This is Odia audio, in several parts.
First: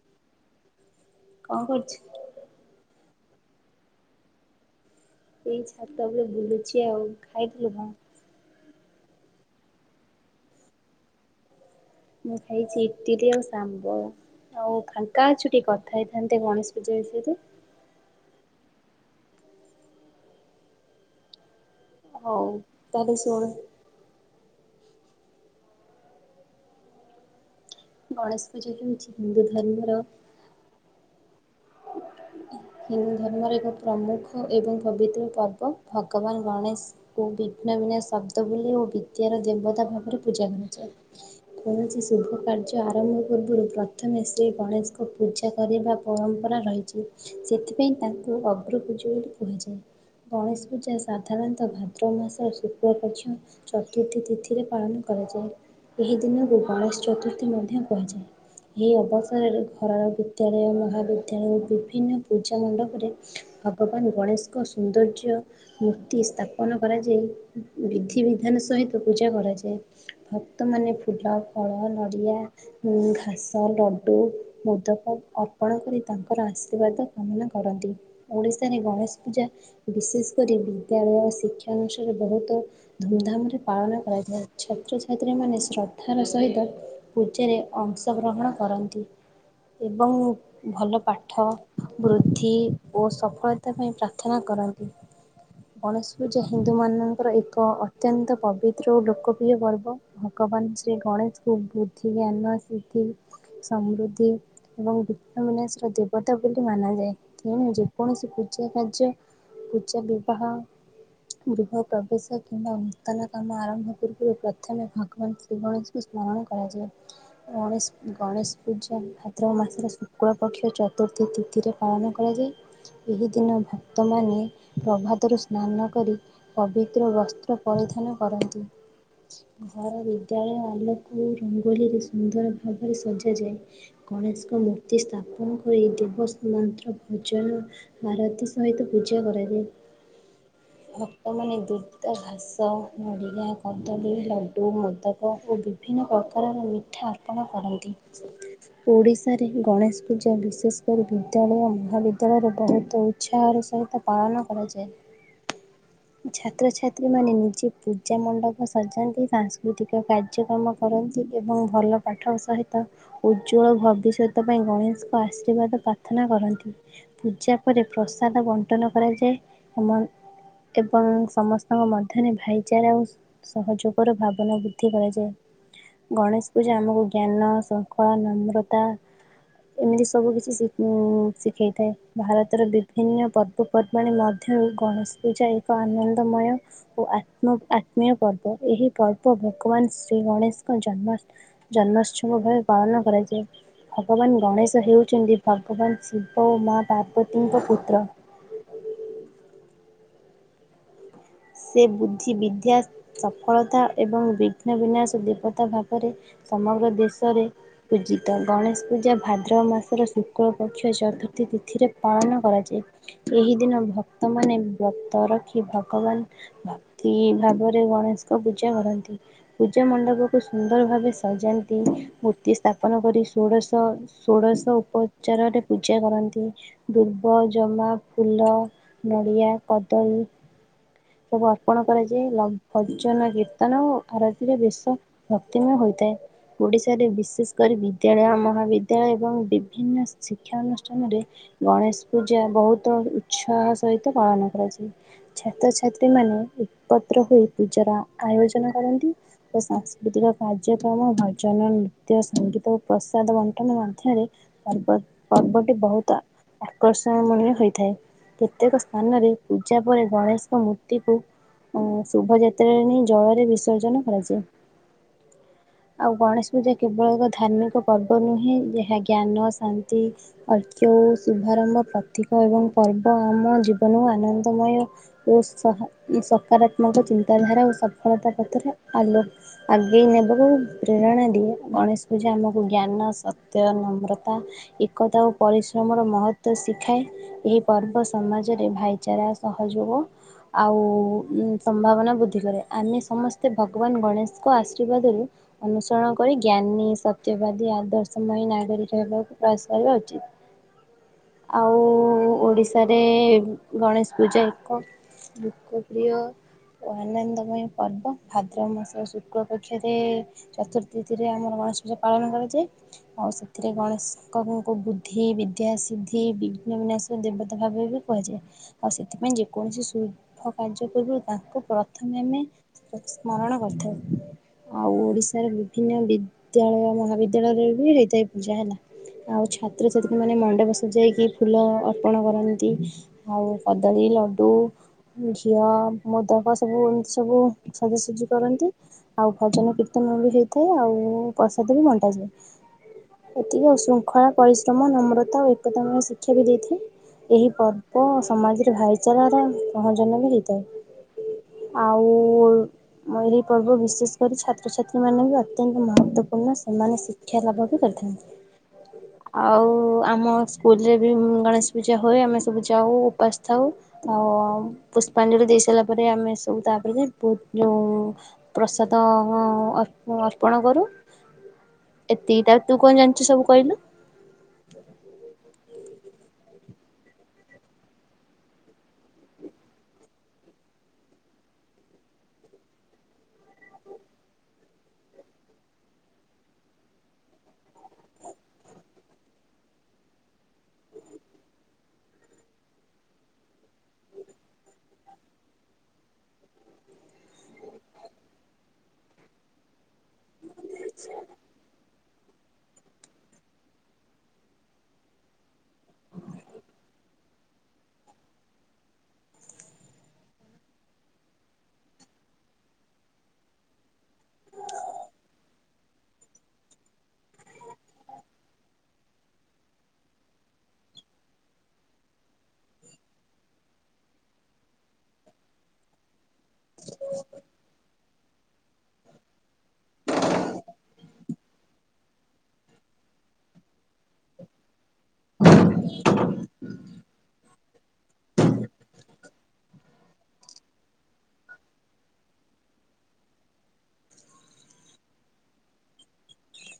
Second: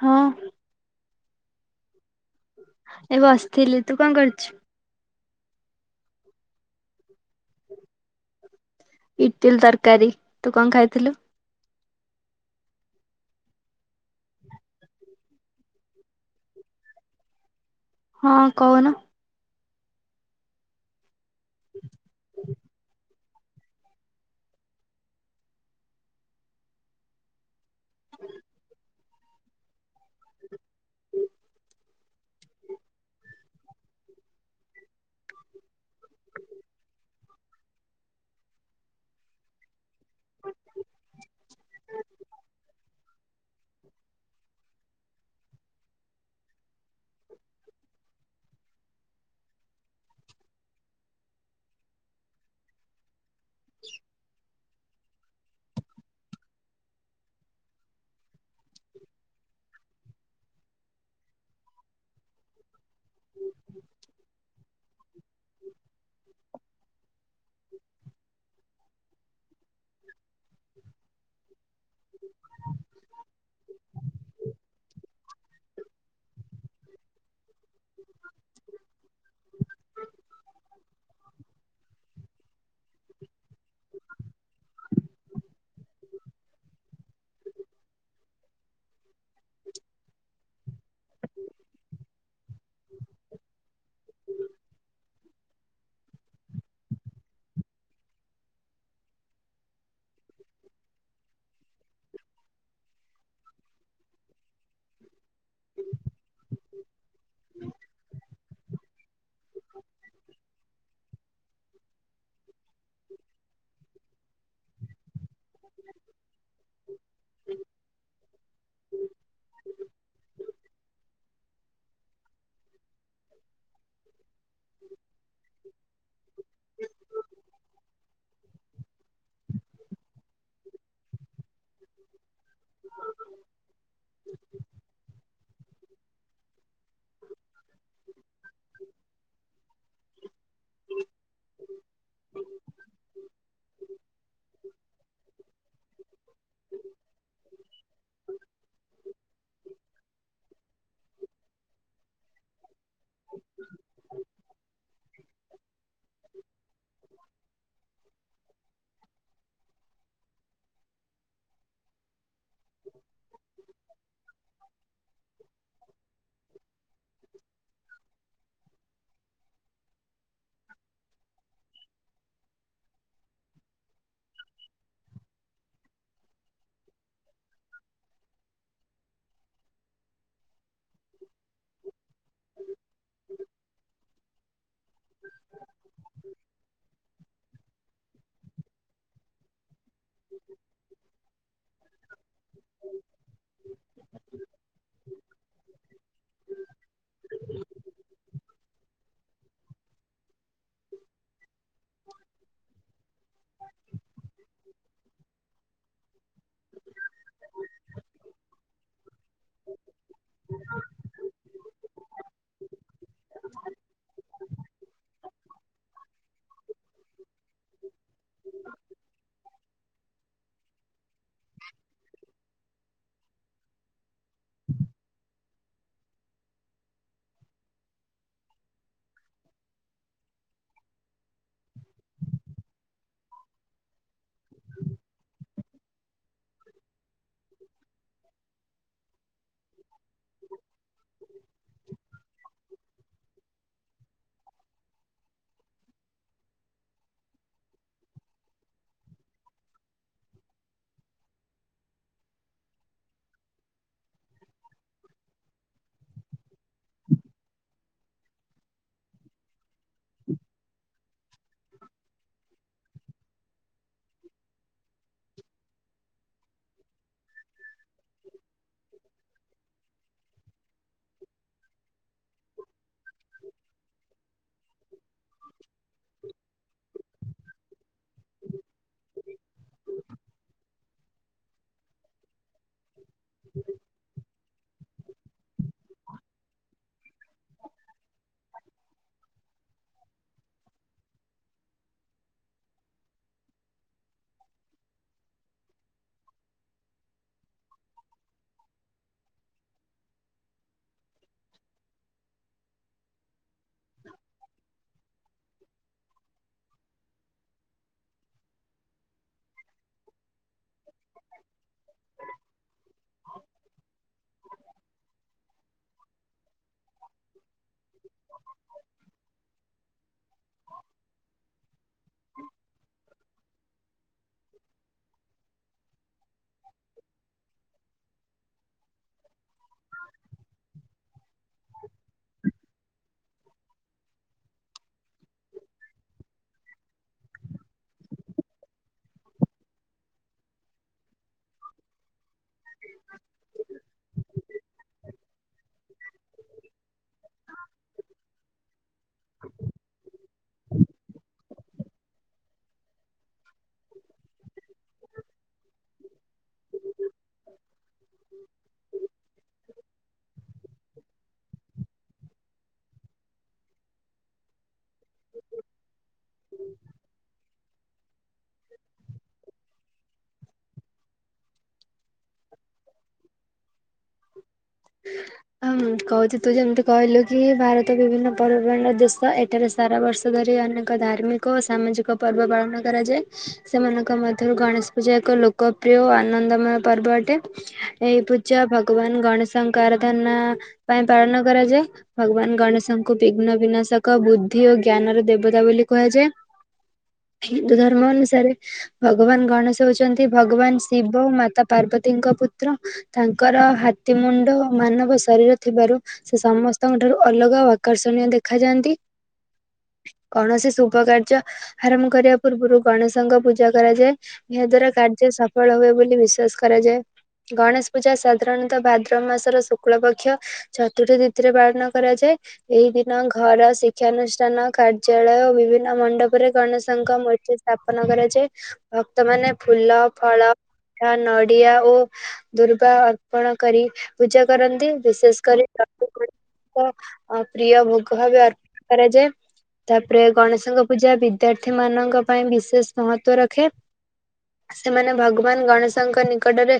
ହଁ। କଣ କରୁଛୁ? ଏ ବସଥିଲି ତୁ କଣ କରୁଛୁ? ଏଇ ଛାତ ଉପରେ ବୁଲୁଛି ଆଉ। ଖାଇଥିଲୁ କଣ? ଇଟିଲ ତରକାରୀ। ତୁ କଣ ଖାଇଥିଲୁ? ମୁ ଖାଇଛି ଇଟିଲି ଆଉ ସାମ୍ବର। ଆଉ ଫାଙ୍କା ଅଛୁ କି କଥା ହେଇଥାନ୍ତେ ଗଣେଶ ପୂଜା ବିଷୟରେ? ହଁ କହୁନ। ହଉ ତାହେଲେ ଶୁଣି ଗଣେଶ ପୂଜା ହେଉଛି ହିନ୍ଦୁ ଧର୍ମର ହିନ୍ଦୁ ଧର୍ମର ଏକ ପ୍ରମୁଖ ଏବଂ ପବିତ୍ର ପର୍ବ। ଭଗବାନ ଗଣେଶ ଓ ବିଘ୍ନବିନା ଶବ୍ଦ ବୋଲି ଓ ବିଦ୍ୟାର ଦେବତା ଭାବରେ ପୂଜା କରାଯାଏ। କୌଣସି ଶୁଭ କାର୍ଯ୍ୟ ଆରମ୍ଭ ପୂର୍ବରୁ ପ୍ରଥମେ ଶ୍ରୀ ଗଣେଶକ ପୂଜା କରିବା ପରମ୍ପରା ରହିଛି। ସେଥିପାଇଁ ତାଙ୍କୁ ଅଗ୍ରପୂଜ୍ୟ ବୋଲି କୁହାଯାଏ। ଗଣେଷ ପୂଜା ସାଧାରଣତଃ ଭାଦ୍ରବ ମାସ ଶୁକ୍ଳପକ୍ଷ ଚତୁର୍ଥୀ ତିଥିରେ ପାଳନ କରାଯାଏ। ଏହି ଦିନକୁ ଗଣେଷ ଚତୁର୍ଥୀ ମଧ୍ୟ କୁହାଯାଏ। ଏହି ଅବସରରେ ଘରର ବିଦ୍ୟାଳୟ ମହାବିଦ୍ୟାଳୟ ଓ ବିଭି ବିଭିନ୍ନ ପୂଜା ମଣ୍ଡପରେ ଭଗବାନ ଗଣେଷଙ୍କ ସୌନ୍ଦର୍ଯ୍ୟ ମୂର୍ତ୍ତି ସ୍ଥାପନ କରାଯାଇ ବିଧିବିଧାନ ସହିତ ପୂଜା କରାଯାଏ। ଭକ୍ତମାନେ ଫୁଲ, ଫଳ, ନଡିଆ ଘାସ, ଲଡ଼ୁ, ମୁଦକ ଅର୍ପଣ କରି ତାଙ୍କର ଆସ ଆଶୀର୍ବାଦ କାମନା କରନ୍ତି। ଓଡ଼ିଶାରେ ଗଣେଶ ପୂଜା ବିଶେଷ କରି ବିଦ୍ୟାଳୟ, ଶିକ୍ଷାନୁଷ୍ଠାନରେ ବହୁତ ଧୂମଧାମ ରେ ପାଳନ କରାଯାଏ। ଛାତ୍ରଛାତ୍ରୀ ମାନେ ଶ୍ରଦ୍ଧାର ସହିତ ପୂଜାରେ ଅଂଶଗ୍ରହଣ କରନ୍ତି ଏବଂ ଭଲ ପାଠ ବୃଦ୍ଧି ଓ ସଫଳତା ପାଇଁ ପ୍ରାର୍ଥନା କରନ୍ତି। ଗଣେଶ ପୂଜା ହିନ୍ଦୁମାନଙ୍କର ଏକ ଅତ୍ୟନ୍ତ ପବିତ୍ର ଓ ଲୋକପ୍ରିୟ ପର୍ବ। ଭଗବାନ ଶ୍ରୀ ଗଣେଶ କୁ ବୁଦ୍ଧି, ଜ୍ଞାନ, ସିିଦ୍ଧି ସମୃଦ୍ଧି ଏବଂ ବିଘ୍ନ ବିନାଶର ଦେବ ତା ବୋଲି ମନାଯାଏ। ତେଣୁ, ଯେକୌଣସି ପୂଜା କାର୍ଯ୍ୟ, ପୂଜା ବିବାହ ଗୃହପ୍ରବେଶ କିମ୍ବା ନୂତନ କାମ ଆରମ୍ଭ ପୂର୍ବରୁ ପ୍ରଥମେ ଭଗବାନ ଶ୍ରୀ ଶ୍ରୀ ଗଣେଶ ଙ୍କୁ ସ୍ମରଣ କରାଯାଏ। ଗଣେଶ ଗଣେଶ ପୂଜା ଭାଦ୍ରବ ମାସର ଶୁକ୍ଳପକ୍ଷ ଚତ୍ ପ୍ରତି ତିଥିରେ ପାଳନ କରାଯାଏ। ଏହି ଦିନ ଭକ୍ତମାନେ ପ୍ରଭାତରୁ ସ୍ନାନ କରି ପବିତ୍ ନୂତନ ବସ୍ତ୍ର ପରିଧାନ କରନ୍ତି। ଘର, ବିଦ୍ୟାଳୟ ଆଲୋକ ଆଉ ରଙ୍ଗୋଲିରେ ସୁନ୍ଦର ଭାବରେ ସଜାଯାଏ। ଗଣେଶଙ୍କ ମୂର୍ତ୍ତି ସ୍ଥାପନ ଏହି ଦିବସ ମନ୍ତ୍ର ଭଜନ ଆରତୀ ସହିତ ପୂଜା କରାଯାଏ। ଭକ୍ତମାନେ ଦୁର୍ତ ଦାର୍ ସହ ନଡ଼ିଆ, କଦଳୀ, ଲଡୁ, ମୁଦକ ଓ ବିଭିନ୍ନ ପ୍ରକାରର ମିଠା ପଣ କରନ୍ତି। ଓଡ଼ିଶାରେ ଗଣେଶ ପୂଜା ବିଶ୍ ବିଶେଷ କରି ବିଦ୍ୟାଳୟ, ମହାବିଦ୍ୟାଳୟରେ ବହୁତ ଉତ୍ସାହର ସହିତ ପାଳନ କରାଯାଏ। ଛାତ୍ରଛାତ୍ରୀମାନେ ନିଜେ ପୂଜା ମଣ୍ଡପ ସଜାନ୍ତି, ସାଂସ୍କୃତିକ କାର୍ଯ୍ୟକ୍ରମ କରନ୍ତି ଏବଂ ଭଲ ପାଠ ସହିତ ଉଜ୍ଜ୍ୱଳ ଭବିଷ୍ୟତ ପାଇଁ ଗଣେଶଙ୍କ ଆଶୀର୍ବାଦ ପ୍ରାର୍ଥନା କରନ୍ତି। ପୂଜା ପରେ ପ୍ରସାଦ ବଣ୍ଟନ କରାଯାଏ ଏବଂ- ଏବଂ ସମସ୍ତଙ୍କ ମଧ୍ୟରେ ଭାଇଚାରା ଆଉ- ସହଯୋଗର ଭାବନା ବୃଦ୍ଧି କରାଯାଏ। ଗଣେଶ ପୂଜା ଆମକୁ ଜ୍ଞାନ, ଶୃଙ୍ଖଳା, ନମ୍ରତା। ଏମିତି ସବୁ କିିଛିି ଶିଖେ ଶିଖେଇଥାଏ ଭାରତର ବିଭିନ୍ନ ପର୍ବ। ପର୍ବାଣୀ ମଧ୍ୟରୁ ଗଣେଶ ପୂଜା ଏ- ଏକ ଆନନ୍ଦମୟ ଓ ଆତ୍ମ ଆତ୍ମୀୟ ପର୍ବ। ଏହି ପର୍ବ ଭଗବାନ ଶ୍ରୀ ଗଣେଶଙ୍କ ଜନ୍ମୋତ୍ସବ ଜନ୍ମୋତ୍ସବ ଭାବେ ପାଳନ କରାଯାଏ। ଭଗବାନ ଗଣେଶ ହେଉଛନ୍ତି- ଭଗବାନ ଶିବ ଓ ମା ପାର୍ବତୀଙ୍କ ପୁତ୍ର। ସେ ବୁଦ୍ଧି, ବିଦ୍ୟା, ସଫଳତା ଏବଂ ବିଘ୍ନ ବିନାଶ ଦେବତା ଭାବରେ- ସମଗ୍ର ଦେଶରେ ପୂଜିତ। ଗଣେଶ ପୂଜା ଭାଦ୍ରବ ମାସର ଶୁ- ଶୁକ୍ଳ ପକ୍ଷ ଚତୁର୍ଥୀ ତିଥିରେ ପାଳନ କରାଯାଏ। ଏହି ଦିନ ଭକ୍- ଭକ୍ତମାନେ ବ୍ରତ ରଖି ଭଗବାନ। ଭକ୍ତି ଭାବରେ ଗଣେଶଙ୍କ ପୂଜା କରନ୍ତି। ପୂଜା ମଣ୍ଡପକୁ ସୁନ୍ଦର ଭାବେ ସ- ସଜାନ୍ତି। ମୂର୍ତ୍ତି ସ୍ଥା- ସ୍ଥାପନ କରି ଷୋଡ଼ଶ ଷୋଡ଼ଶ ଉପଚାରରେ ପୂଜା କରନ୍ତି। ଦୁବ, ଜମା, ଫୁଲ, ନଡ଼ିଆ, କଦଳୀ। ସବୁ ଅର୍ପଣ କରାଯାଏ। ଲମ୍- ଭଜନ, କୀର୍ତ୍ତନ ଓ ଆରତିରେ ବେଶ ଭକ୍ତିମୟ ହୋଇଥାଏ। ଓଡ଼ିଶାରେ ବିଶେଷ କରି ବିଦ୍ୟାଳୟ, ମହାବିଦ୍ୟାଳୟ ଏବଂ- ବିଭିନ୍ନ ଶିକ୍ଷା ଆନୁଷ୍ଠାନରେ। ଗଣେଶ ପୂଜା ବହୁତ ଉତ୍ସାହ ସହିତ ପାଳନ କରାଯାଏ। ଛାତ୍ରଛାତ୍ରୀ ଛାତ୍ରୀମାନେ ଏକତ୍ର ହୋଇ ପୂଜାର ଆୟୋଜନ କରନ୍ତି। ଓ ସାଂସ୍କୃତିକ କାର୍ଯ୍ୟକ୍ରମ, ଭଜନ, ନୃତ୍ୟ, ସଙ୍ଗୀତ ଓ ପ୍ରସାଦ ବଣ୍ଟନ ମଧ୍ୟରେ- ପର୍ବ ପର୍ବଟି ବହୁତ ଆକର୍ଷଣମଣୀରେ ହୋଇଥାଏ। କେତେକ ସ୍ଥାନରେ- ପୂଜା ପରେ ଗଣେଶଙ୍କ ମୂର୍ତ୍ତିକୁ ଶୁଭଯାତ୍ର [unintelligible] ଜଳରେ ବିସର୍ଜନ କରାଯାଏ। ଆଉ ଗଣେଶ ପୂଜା କେବଳ ଏକ ଧାର୍ମିକ ପର୍ବ ନୁହେଁ ଯାହା ଜ୍ଞାନ ଶାନ୍ତି ଅର୍କ୍ୟ ଓ ଶୁଭାରମ୍ଭ ପ୍ରତୀକ ଏବଂ ପର୍ବ ଆମ ଜୀବନକୁ ଆନନ୍ଦମୟ ଓ ସହଁ ସକାର ମୋର ଚିନ୍ତାଧାରା ଓ ସଫଳତା ପଥରେ ଆଲୋକ ଆଗେଇ ନେବାକୁ ପ୍ରେରଣା ଦିଏ ଗଣେଶ ପୂଜା ଆମକୁ ଜ୍ଞାନ ସତ୍ୟ ନମ୍ରତା ତା ଏକତା ଓ ପରିଶ୍ରମର ମହତ୍ତ୍ଵ ଶିଖାଏ। ଏହି ପର୍ବ ସମାଜରେ ଭାଇଚାରା ସହଯୋଗ ଆଉ ସମ୍ଭାବନା ବୃଦ୍ଧି କରେ ଆମେ ସମସ୍ତେ ଭଗବାନ ଗଣେଶଙ୍କ ଆଶୀର୍ବାଦରୁ ଅନୁସରଣ କରି ଜ୍ଞାନୀ ସତ୍ୟବାଦୀ ଆଦର୍ଶମୟୀ ନାଗରିକ ହେବାକୁ ପ୍ରୟାସ କରିବା ଉଚିତ୍ ଆଉ ଓଡିଶାରେ ଗଣେଶ ପୂଜା ଏକ ଲୋକପ୍ରିୟ ଓ ଆନନ୍ଦମୟ ପର୍ବ ଭାଦ୍ରବ ମାସ ଶୁକ୍ଳ ପକ୍ଷରେ ଚତୁର୍ଥୀ ତିଥିରେ ଆମର ଗଣେଶ ପୂଜା ପାଳନ କରାଯାଏ। ଆଉ ସେଥିରେ ଗଣେଶଙ୍କୁ ବୁଦ୍ଧି, ବିଦ୍ୟା, ସଦ୍ଧି, ବିଘ୍ନ, ବିନାଶ ଦେବତା ଭାବେ ବି। କୁହାଯାଏ ଆଉ ସେଥିପାଇଁ ଯେ କୌଣସି ଶୁଭ କାର୍ଯ୍ୟ ପୂର୍ବରୁ ତାଙ୍କୁ ପ୍ରଥମେ ଆମେ ସ୍ମରଣ କରିଥାଉ। ଆଉ ଓଡିଶାର ବିଭିନ୍ନ ବିଦ୍ୟାଳୟ ମହାବିଦ୍ୟାଳୟରେ ବି ହେଇଥାଏ ପୂଜା ହେଲା। ଆଉ ଛାତ୍ରଛାତ୍ରୀମାନେ ମଣ୍ଡପ ସଜାଇକି ଫୁଲ ଅର୍ପଣ କରନ୍ତି ଆଉ କଦଳୀ ଲଡ଼ୁ ଘିଅ ମୋଦକ ସବୁ ଏମିତି ସବୁ ସାଜସଜି କରନ୍ତି। ଆଉ ଭଜନ କୀର୍ତ୍ତନ ବି ହେଇଥାଏ ଆଉ ପ୍ରସାଦ ବି ବଣ୍ଟାଯାଏ, ଏତିକି ଶୃଙ୍ଖଳା ପରିସ ତମ ନମ୍ରତା ଓ ଏକତାମ ଶିକ୍ଷା ବି ଦେଇଥାଏ। ଏହି ପର୍ବ ସମାଜରେ ଭାଇଚାରାର ସହଜନ ବି ହେଇଥାଏ। ଆଉ ମ ଏହିଁ ପର୍ବ ବିଶେଷ କରି ଛାତ୍ରଛାତ୍ରୀ ମାନେ ବି ଅତ୍ୟନ୍ତ ମହତବପୂର୍ଣ୍ଣ ସେମାନେ ଶିକ୍ଷା ଲାଭ ବି କରିଥାନ୍ତି। ଆଉ ଆମ ସ୍କୁଲରେ ବି ଗଣେଶ ପୂଜା ହୁଏ ଆମେ ସବୁ ଯାଉ ଉପାସ ଥାଉ। ଆଉ ପୁଷ୍ପାଞ୍ଜଳି ଦେଇ ସାରିଲା ପରେ ଆମେ ସବୁ ତାପରେ ବହୁତ୍ ଯୋଉ ପ୍ରସାଦ ଅର୍ପ ଅର୍ପଣ କରୁ। ଏତିକି ଟା ତୁ କଣ ଜାଣିଚୁ ସବୁ କହିଲୁ? ହଁ କହୁଚି ତୁ ଯେମିତି କହିଲୁ କି ଭାରତ ବିଭିନ୍ନ ପର୍ବପର୍ବାଣିର ଦେଶ ଏଠାରେ ସେ ସାରା ବର୍ଷ ଧରି ଅନେକ ଧାର୍ମିକ ଓ ସାମାଜିକ ପର୍ବ ପାଳନ କରାଯାଏ। ସେମାନଙ୍କ ମଧ୍ୟରୁ ଗଣେଶ ପୂଜା ଏକ ଲୋକପ୍ରିୟ ଓ ଆନନ୍ଦମୟ ପର୍ବ ଅଟେ। ଏଇ ପୂଜା ଭଗବାନ ଗଣେଶ ତାଙ୍କ ଆରଧନା ପାଇଁ ପାଳନ କରାଯାଏ। ଭଗବାନ ଗଣେଶଙ୍କୁ ବିଘ୍ନ ବିନାଶକ ବୁଦ୍ଧି ଓ ଜ୍ଞାନର ଦେବତା ବୋଲି କୁହାଯାଏ। ହିନ୍ଦୁ ଧର୍ମ ଅନୁସାରେ ଭଗବାନ ଗଣେଶ ହଉଚନ୍ତି ଭଗବାନ ଶିବ ମାତା ପାର୍ବତୀଙ୍କ ପୁତ୍ର ତାଙ୍କର ହାତୀ ମୁନ ଣ୍ଡ ମାନବ ଶରୀର ଥିବାରୁ ସେ ସମସ୍ତଙ୍କ ଠାରୁ ଅଲଗା ଆଉ ଆକର୍ଷଣୀୟ ଦେଖାଯାଆନ୍ତି। କୌଣସି ଶୁଭକାର୍ଯ୍ୟ ଆରମ୍ଭ କରିବା ପୂର୍ବରୁ ଗଣେଶଙ୍କ ପୂଜା କରାଯାଏ। ଏହା ଦ୍ଵାରା କାର୍ଯ୍ୟ ସଫଳ ହୁଏ ବୋଲି ବିଶ୍ଵାସ କରାଯାଏ, ଗଣେଶ ପୂଜା ସାଧାରଣତଃ ବାଦ ଦ୍ରବ ମାସର ଶୁକ୍ଳ ପକ୍ଷ ଚତୁର୍ଥୀ ତିଥିରେ ପାଳନ କରାଯାଏ। ଏହି ଦିନ ଘର, ଶିକ୍ଷାନୁଷ୍ଠାନ, କାର୍ଯ୍ୟାଳୟ ଓ ବିଭିନ୍ନ ମଣ୍ଡପରେ ଗଣେଶଙ୍କ ମୂର୍ତ୍ତି ସ୍ଥାପନ କରାଯାଏ। ଭକ୍ତ ମାନେ ଫୁଲ, ଫଳ, ପିଠା, ନଡିଆ ଓ ଦୁର୍ଗା ଅର୍ପଣ କରି ପୂଜା କରନ୍ତି ବିଶେଷ କରି ଅ ପ୍ରିୟ ଭୋଗ ଭାବେ ଅର୍ପଣ କରାଯାଏ। ତାପରେ ଗଣେଶଙ୍କ ପୂଜା ବିଦ୍ୟାର୍ଥୀ ମାନଙ୍କ ପାଇଁ ବିଶେଷ ମହତ୍ତ୍ଵ ରଖେ। ସେମାନେ ଭଗବାନ ଗଣେଶଙ୍କ ନିକଟରେ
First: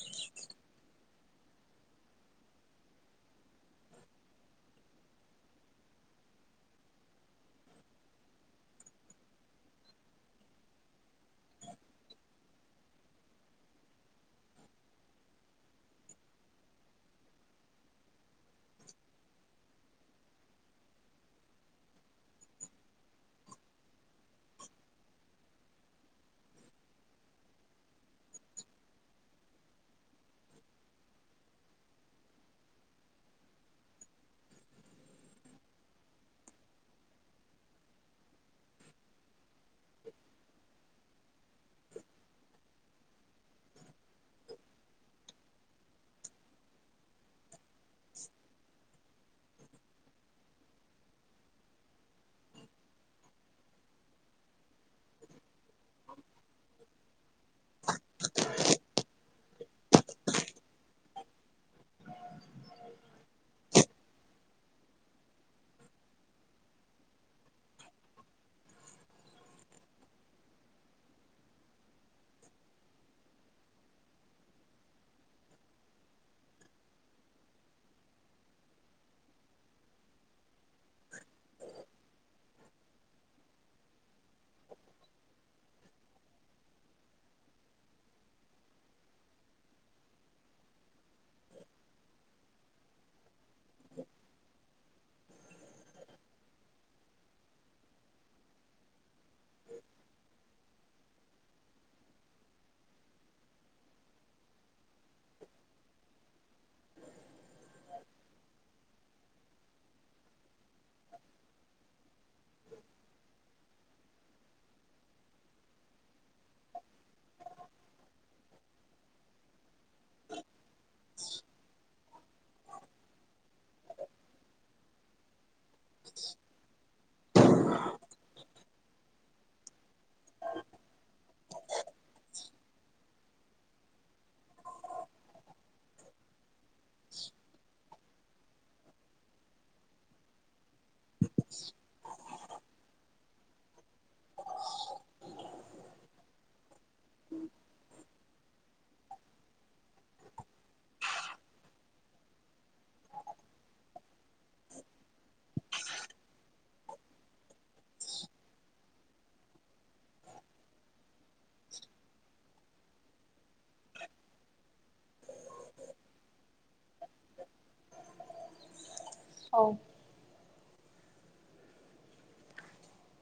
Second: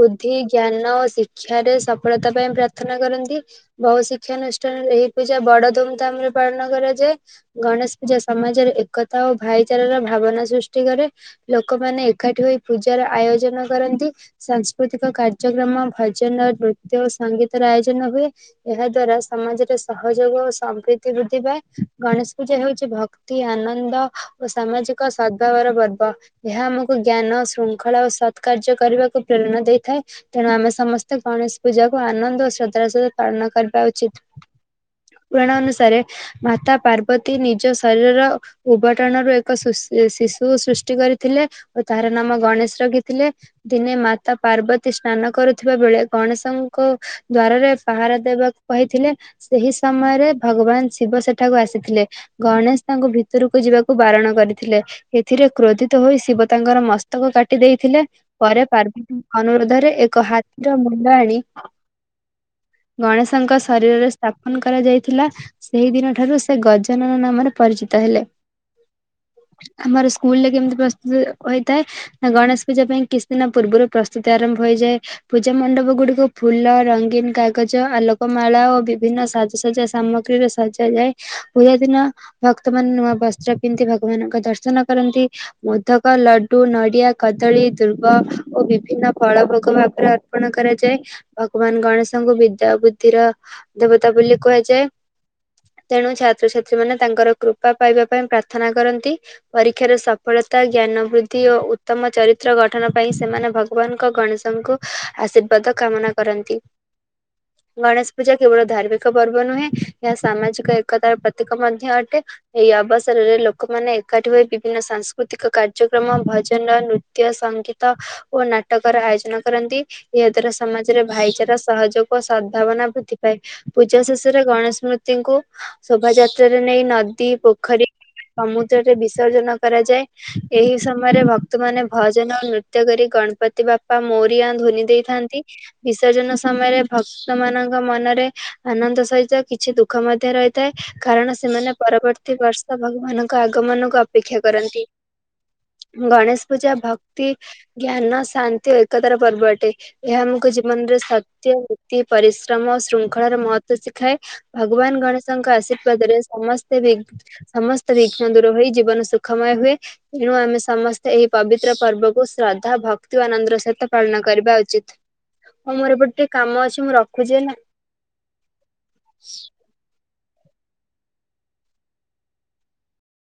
ବୁଦ୍ଧି, ଜ୍ଞାନ ଓ ଶିକ୍ଷ କ୍ଷାରେ ସଫଳତା ପାଇଁ ପ୍ରାର୍ଥନା କରନ୍ତି। ବହୁ ଶିକ୍ଷାନୁଷ୍ଠାନରେ ଏହି ପୂଜା ବଡ ଧୁମ ଧାମ ରେ ପାଳନ କରାଯାଏ। ଗଣେଶ ପୂଜା ସମାଜରେ ଏକତା ଓ ଭାଇଚାରାର ଭାବନା ସୃଷ୍ଟି କରେ। ଲୋକମାନେ ଏକାଠି ହୋଇ ପୂଜାର ଆୟୋଜନ କରନ୍ତି ସାଂସ୍କୃତିକ କାର୍ଯ୍ୟକ୍ରମ ଭ ଜନ ନୃତ୍ୟ ଓ ସଙ୍ଗୀତର ଆୟୋଜନ ହୁଏ। ଏହା ଦ୍ଵାରା ସମାଜରେ ସହଯୋଗ ଓ ସମପ୍ରୀତି ବୃଦ୍ଧି ପାଏ। ଗଣେଶ ପୂଜା ହଉଛି ଭକ୍ ତି ଆନନ୍ଦ ଓ ସାମାଜିକ ସଦ [unintelligible] ର ପର୍ବ। ଏହା ଆମକୁ ଜ୍ଞାନ ଶୃଙ୍ଖଳା ଓ ସତ୍କାର୍ଯ୍ୟ କରିବାକୁ ପ୍ରେରଣା ଦେଇଥାଏ। ତେଣୁ ଆମେ ସମସ୍ତେ ଗଣେଶ ପୂଜାକୁ ଆନନ୍ଦ ଓ ଶ୍ରଦ୍ଧାର ସହିତ ପାଳନ କରିବା ଉଚିତ୍। ପୁରାଣ ଅନୁସାରେ ମାତା ପାର୍ବତୀ ନିଜ ଶରୀରର ଉଭଟାଣରୁ ଏକ ଏକ ସୁସ୍ ଶିଶୁ ସୃଷ୍ଟି କରିଥିଲେ ଓ ତାର ନାମ ଗଣେଶ ରଖିଥିଲେ। ଦିନେ ମାତା ପାର୍ବତୀ ସ୍ନାନ କରୁ ଥିବା ବେଳେ ଗଣେଶଙ୍କ ଦ୍ଵାରରେ ପହାରା ଦେବାକୁ କହିଥିଲେ। ସେହି ସମୟରେ ଭଗବାନ ଶିବ ସେଠାକୁ ଆସିଥିଲେ। ଗଣେଶ ତାଙ୍କୁ ଭିତରକୁ ଯିବାକୁ ବାରଣ କରି ଥିଲେ ଏଥିରେ କ୍ରୋଧିତ ହୋଇ ଶିବ ତାଙ୍କର ମସ୍ତକ କାଟି ଦେଇଥିଲେ। ପରେ ପାର୍ବତୀଙ୍କ ଅନୁରୋଧରେ ଏକ ହାତୀ ମୁଣ୍ଡ ଆଣି ଗଣେଶଙ୍କ ଶରୀରରେ ସ୍ଥାପନ କରାଯାଇଥିଲା। ସେଇ ଦିନ ଠାରୁ ସେ ଗଜାନନ ନାମରେ ପରିଚିତ ହେଲେ। ଆମର ସ୍କୁଲ ରେ କେମିତି ପ୍ରସ୍ତୁତ ହୋଇଥାଏ? ନା ଗଣେଶ ପୂଜା ପାଇଁ କିଛି ଦିନ ପୂର୍ବରୁ ପ୍ରସ୍ତୁତି ଆରମ୍ଭ ହୋଇଯାଏ। ପୂଜା ମଣ୍ଡପ ଗୁଡିକୁ ଫୁଲ, ରଙ୍ଗୀନ କାଗଜ, ଆଲୋକମାଳା ଓ ବିଭିନ୍ନ ସାଜସଜା ସାମଗ୍ରୀ ରେ ସଜା ଯାଏ ପୂଜା ଦିନ ଭକ୍ତମାନେ ନୂଆ ବସ୍ତ୍ର ପିନ୍ଧି ଭଗବାନଙ୍କ ଦର୍ଶନ କରନ୍ତି। ମୋଦକ, ଲଡୁ, ନଡିଆ, କଦଳୀ, ଦୁର୍ବ ଓ ବିଭିନ୍ନ ଫଳଭୋଗ ଭାବରେ ଅର୍ପଣ କରାଯାଏ ଭଗବାନ ଗଣେଶଙ୍କୁ ବିଦ୍ୟା ବୁଦ୍ଧିର ଦେବତା ବୋଲି କୁହାଯାଏ। ତେଣୁ ଛାତ୍ରଛାତ୍ରୀ ମାନେ ତାଙ୍କର କୃପା ପାଇବା ପାଇଁ ପ୍ରାର୍ଥନା କରନ୍ତି। ପରୀକ୍ଷାର ସଫଳତା ଜ୍ଞାନ ବୃଦ୍ଧି ଓ ଉତ୍ତମ ଚରିତ୍ର ଗଠନ ପାଇଁ ସେମାନେ ଭଗବାନଙ୍କ ଗଣେଶ ଙ୍କୁ ଆଶୀର୍ବାଦ କାମନା କରନ୍ତି। ଗଣେଶ ପୂଜା କେବଳ ଧାର୍ମିକ ପର୍ବ ନୁହେଁ ଏହା ସାମାଜିକ ଏକତାର ପ୍ରତୀକ ମଧ୍ୟ ଅଟେ। ଏହି ଅବସରରେ ଲୋକମାନେ ଏକାଠି ହୋଇ ବିଭିନ୍ନ ସାଂସ୍କୃତିକ କାର୍ଯ୍ୟକ୍ରମ ଭଜନ, ନୃତ୍ୟ ନୃତ୍ୟ, ସଙ୍ଗୀତ ଓ ନାଟକର ଆୟୋଜନ କରନ୍ତି। ଏହା ଦ୍ଵାରା ସମାଜରେ ଭାଇଚାରା ସହଯୋଗ, ସଦ୍ଭାବନା ବୃଦ୍ଧି ପାଏ। ପୂଜା ଶେଷରେ ଗଣେଶ ମୂର୍ତ୍ତି ଶୋଭାଯାତ୍ରାରେ ନେଇ ନଦୀ, ପୋଖରୀ, ସମୁ ଦ୍ରରେ ବିସର୍ଜନ କରାଯାଏ। ଏହି ସମୟରେ ଭକ୍ତମାନେ ଭଜନ ଓ ନୃତ୍ୟ କରି ଗଣପତି ବାପା ମୌରିଆ ଧ୍ବନି ଦେଇ ଥାନ୍ତି ବିସର୍ଜନ ସମୟରେ ଭକ୍ତ ମାନଙ୍କ ମନରେ ଆନନ୍ଦ ସହିତ କିଛି ଦୁଃଖ ମଧ୍ୟ ରହିଥାଏ କାରଣ ସେମାନେ ପରବର୍ତ୍ତୀ ପ୍ରତି ବର୍ଷ ଭଗବାନଙ୍କ ଆଗମନକୁ ଅପେକ୍ଷା କରନ୍ତି। ଗଣେଶ ପୂଜା ଭକ୍ତି, ଜ୍ଞାନ, ଶାନ୍ତି ଓ ଏକତାର ପର୍ବ ଅଟେ। ଏହା ଆମକୁ ଜୀବନରେ ସତ୍ୟ, ନୀତି, ପରିଶ୍ରମ ଓ ଶୃଙ୍ଖଳାର ମହତ୍ଵ ଶିଖାଏ। ଭଗବାନ ଗଣେଶଙ୍କ ଆଶୀର୍ବାଦରେ ସମସ୍ତେ ବି ସମସ୍ତେ ବିଘ୍ନ ଦୂର ହୋଇ ଜୀବନ ସୁଖମୟ ହୁଏ ଏଣୁ ଆମେ ସମସ୍ତେ ଏହି ପବିତ୍ର ପର୍ବକୁ ଶ୍ରଦ୍ଧା, ଭକ୍ତି ଓ ଆନନ୍ଦର ସହିତ ପାଳନ କରିବା ଉଚିତ୍। ହଁ ମୋର ଏପଟେ ଟିକେ କାମ ଅଛି ମୁଁ ରଖୁଛି ହେଲା? ହଉ